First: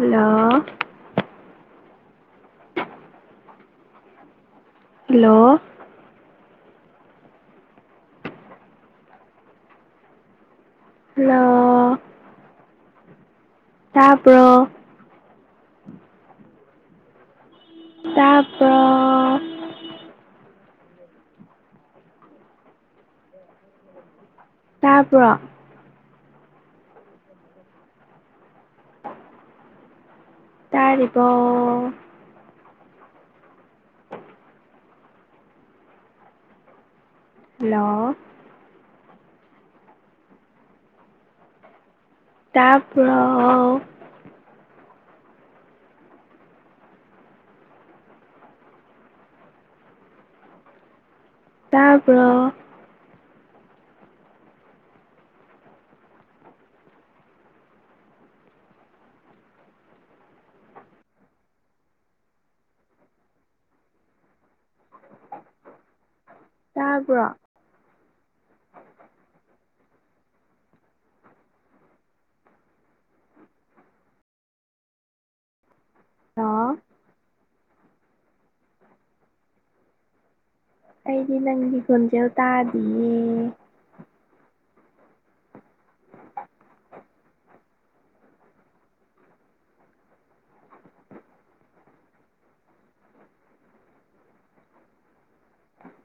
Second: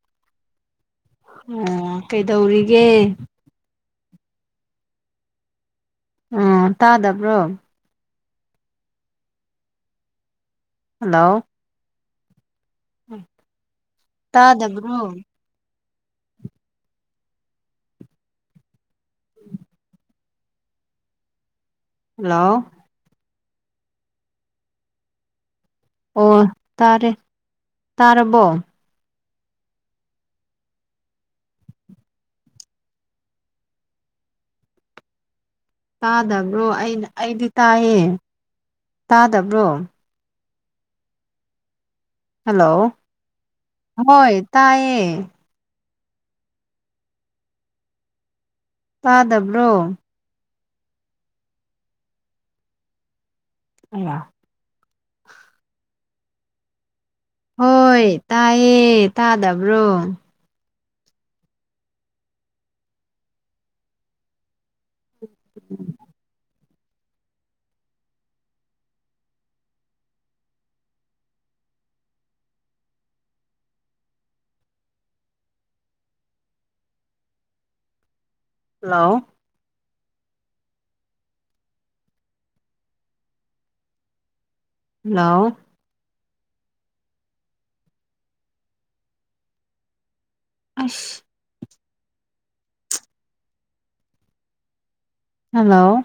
Hello ꯑꯣ ꯀꯩꯗꯧꯔꯤꯒꯦ꯫ Hello ꯎ ꯇꯥꯗꯕ꯭ꯔꯣ ꯍꯜꯂꯣ ꯎ ꯇꯥꯕ꯭ꯔꯣ ꯇꯥꯗꯕ꯭ꯔꯣ ꯇꯄ꯭ꯔ ꯍꯜꯂꯣ ꯇꯥꯄ ꯑꯣ ꯇꯥꯔꯦ ꯇꯥꯔꯕꯣ ꯇꯥꯔꯤꯔꯤꯕꯣ ꯇꯥꯗꯕ꯭ꯔꯣ ꯑ ꯑꯩꯗꯤ ꯇꯥꯏꯌꯦ ꯍꯜꯂꯣ ꯇꯥꯗꯕ꯭ꯔꯣ ꯍꯜꯂꯣ ꯇꯥꯄ ꯍꯣꯏ ꯇꯥꯏꯑꯌꯦ ꯇꯥꯗꯕ꯭ꯔꯣ ꯇꯥꯄ ꯑ ꯍꯣꯏ ꯇꯥꯏꯌꯦ ꯇꯥꯗꯕ꯭ꯔꯣ ꯎꯝ ꯇꯥꯔꯕ꯭ꯔꯣ ꯑ ꯍꯜꯂꯣ ꯑꯩꯗꯤ ꯅꯪꯗꯤ ꯈꯣꯟꯖꯦꯜ ꯇꯥꯗꯤꯌꯦ ꯍꯜꯂꯣ ꯑꯁ ꯍꯜꯂꯣ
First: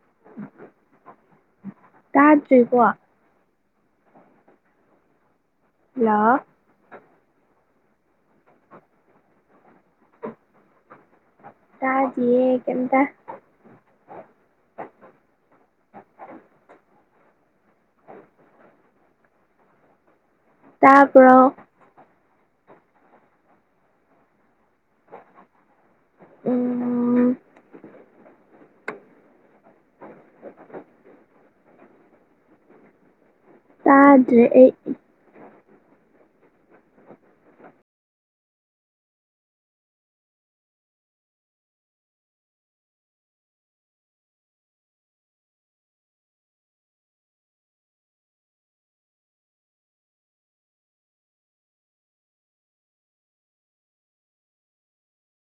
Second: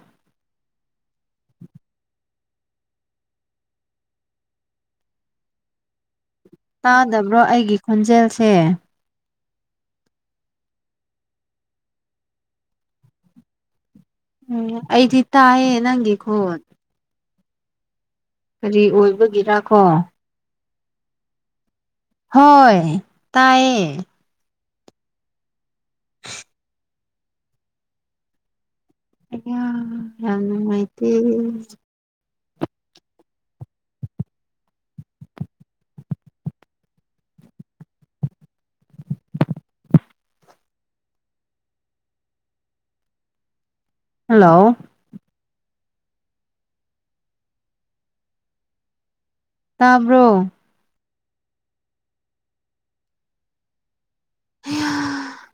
ꯇꯥꯗ꯭ꯔꯦꯀꯣ ꯍꯜꯂꯣ ꯇꯥꯗꯕ꯭ꯔꯣ ꯑꯩꯒꯤ ꯈꯣꯟꯖꯦꯜꯁꯦ ꯇꯥꯗꯤꯌꯦ ꯀꯝꯇ ꯎꯝ ꯑꯩꯗꯤ ꯇꯥꯏꯌꯦ ꯅꯪꯒꯤ ꯈꯣꯠ ꯀꯔꯤ ꯑꯣꯏꯕꯒꯤꯔ ꯀꯣ ꯇꯥꯄ ꯍꯣꯏ ꯇꯥꯏꯌꯦ ꯎꯝ ꯌꯥꯝ ꯃꯥꯩꯇ ꯇꯥꯗ꯭ꯔꯦ ꯑꯩ ꯍꯜꯂꯣ ꯇꯥꯕ꯭ꯔꯣ ꯍꯦ